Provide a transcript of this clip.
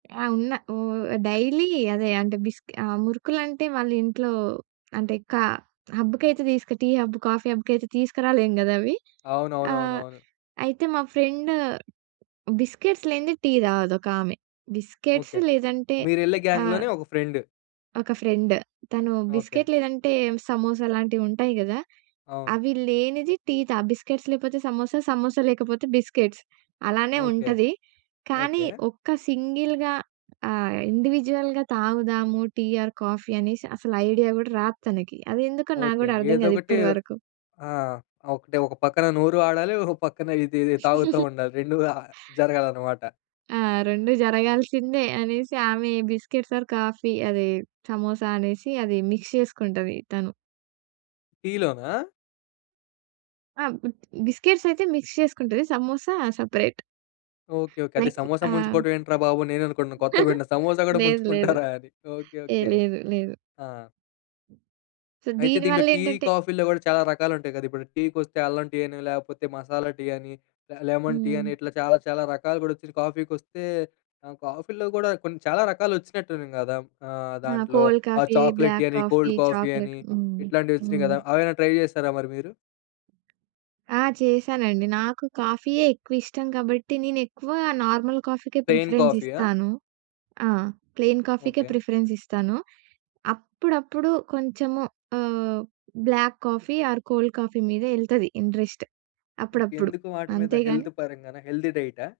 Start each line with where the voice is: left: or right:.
right: ఆ! ఉన్న ఓ డైలీ అదే అంటే బిస్కి ఆ మురుకులుంటే వాళ్ళ ఇంట్లో అంటే కా హబ్‌కైతే టీ హబ్, కాఫీ హబ్‌కి అయితే తీసుకురాలేము కదా అవి. ఆహ్,
left: అవునవునవునవును.
right: అయితే మా ఫ్రెండ్ బిస్కెట్స్ లేనిదే టీ తాగదు ఒక ఆమె బిస్కెట్స్
left: ఓకె.
right: లేదంటే
left: మీరెళ్ళే
right: ఆ
left: గాంగ్‌లోనే ఒక ఫ్రెండ్.
right: ఒక ఫ్రెండ్. తను
left: ఓకె.
right: బిస్కిట్ లేదంటే సమోసా లాంటివి ఉంటాయి కదా.
left: అవును.
right: అవి లేనిది టీ తాగ్ బిస్కిట్స్ లేకపోతే సమోసా, సమోసా లేకపోతే బిస్కిట్స్ అలానే
left: ఓకె.
right: ఉంటది. కానీ
left: ఓకె.
right: ఒక్క సింగిల్‌గా ఆహ్, ఇండివిడ్యుయల్‌గా తాగుదాము టీ ఆర్ కాఫీ అనేసి అసలు ఐడియా కూడా రాదు తనకి. అది ఎందుకో నాకు
left: ఓకె.
right: కూడా అర్థం కాదు
left: ఏదోకటి
right: ఇప్పటి వరకు.
left: ఆ! ఒకటె ఒక పక్కన నోరు ఆడాలి, ఒక పక్కన ఇది ఇది తాగుతా ఉండాలి రెండు అ జరగాలనమాట.
right: ఆ! రెండు జరగాల్సిందే అనేసి. ఆమె బిస్కెట్స్ ఆర్ కాఫీ అది, సమోసా అనేసి అది మిక్స్ చేసుకుంటది తను.
left: టీ లోనా?
right: ఆ! బ్ బిస్కెట్స్ అయితే మిక్స్ చేసుకుంటది. సమోసా సెపరేట్.
left: Okay, okay. అదే
right: లైక్
left: సమోసా
right: ఆహ్
left: ముంచుకోవడం ఏంట్రా బాబు అని నేను అనుకుంటున్నాను. కొత్తగా వింటన్నా సమోసా కూడా
right: లేదు, లేదు.
left: ముంచుకుంటారా అని. ఓకె.
right: ఏ!
left: ఓకె.
right: లేదు, లేదు.
left: ఆ!
right: సో
left: అయితే
right: దీని
left: దీంట్లో
right: వల్ల
left: టీ,
right: ఏంటంటే
left: కాఫీలో కూడా చాలా రకాలు ఉంటాయి కదా! ఇప్పుడు టీకి వస్తే అల్లం టీ అని లేకపోతే మసాలా టీ అని లెమన్ టీ అని
right: హ్మ్.
left: ఇట్లా చాలా చాలా రకాలు కూడా వచ్చినాయి. కాఫీకొస్తే ఆహ్, కాఫీలో కూడా కొన్ని చాలా రకాలు వచ్చినట్టు ఉన్నాయి కదా, ఆహ్,
right: ఆ!
left: దాంట్లో
right: కోల్డ్
left: ఆ
right: కాఫీ,
left: చాక్లెట్ టీ
right: బ్లాక్
left: అని,
right: కాఫీ,
left: కోల్డ్ కాఫీ
right: చాక్లేట్
left: అని.
right: హ్మ్,
left: ఇట్లాంటివి వచ్చినాయి
right: హ్మ్.
left: కదా, అవేమన్న ట్రై చేసారా మరి మీరు?
right: ఆ! చేశానండి. నాకు కాఫీయే ఎక్కువ ఇష్టం కాబట్టి, నేను ఎక్కువ నార్మల్ కాఫీకే
left: ప్లెయిన్
right: ప్రిఫరెన్స్
left: కాఫీ ఆ?
right: ఇస్తాను. ఆ ప్లెయిన్ కాఫీకే
left: ఓకె.
right: ప్రిఫరెన్స్ ఇస్తాను. అప్పుడప్పుడు కొంచెము ఆహ్, black coffee or cold coffee మీద ఎళ్తది ఇంట్రెస్ట్ అప్పుడప్పుడు.
left: ఎందుకు వాటి మీద
right: అంతే
left: హెల్త్
right: కానీ
left: పరంగానా? హెల్తీ డైటా?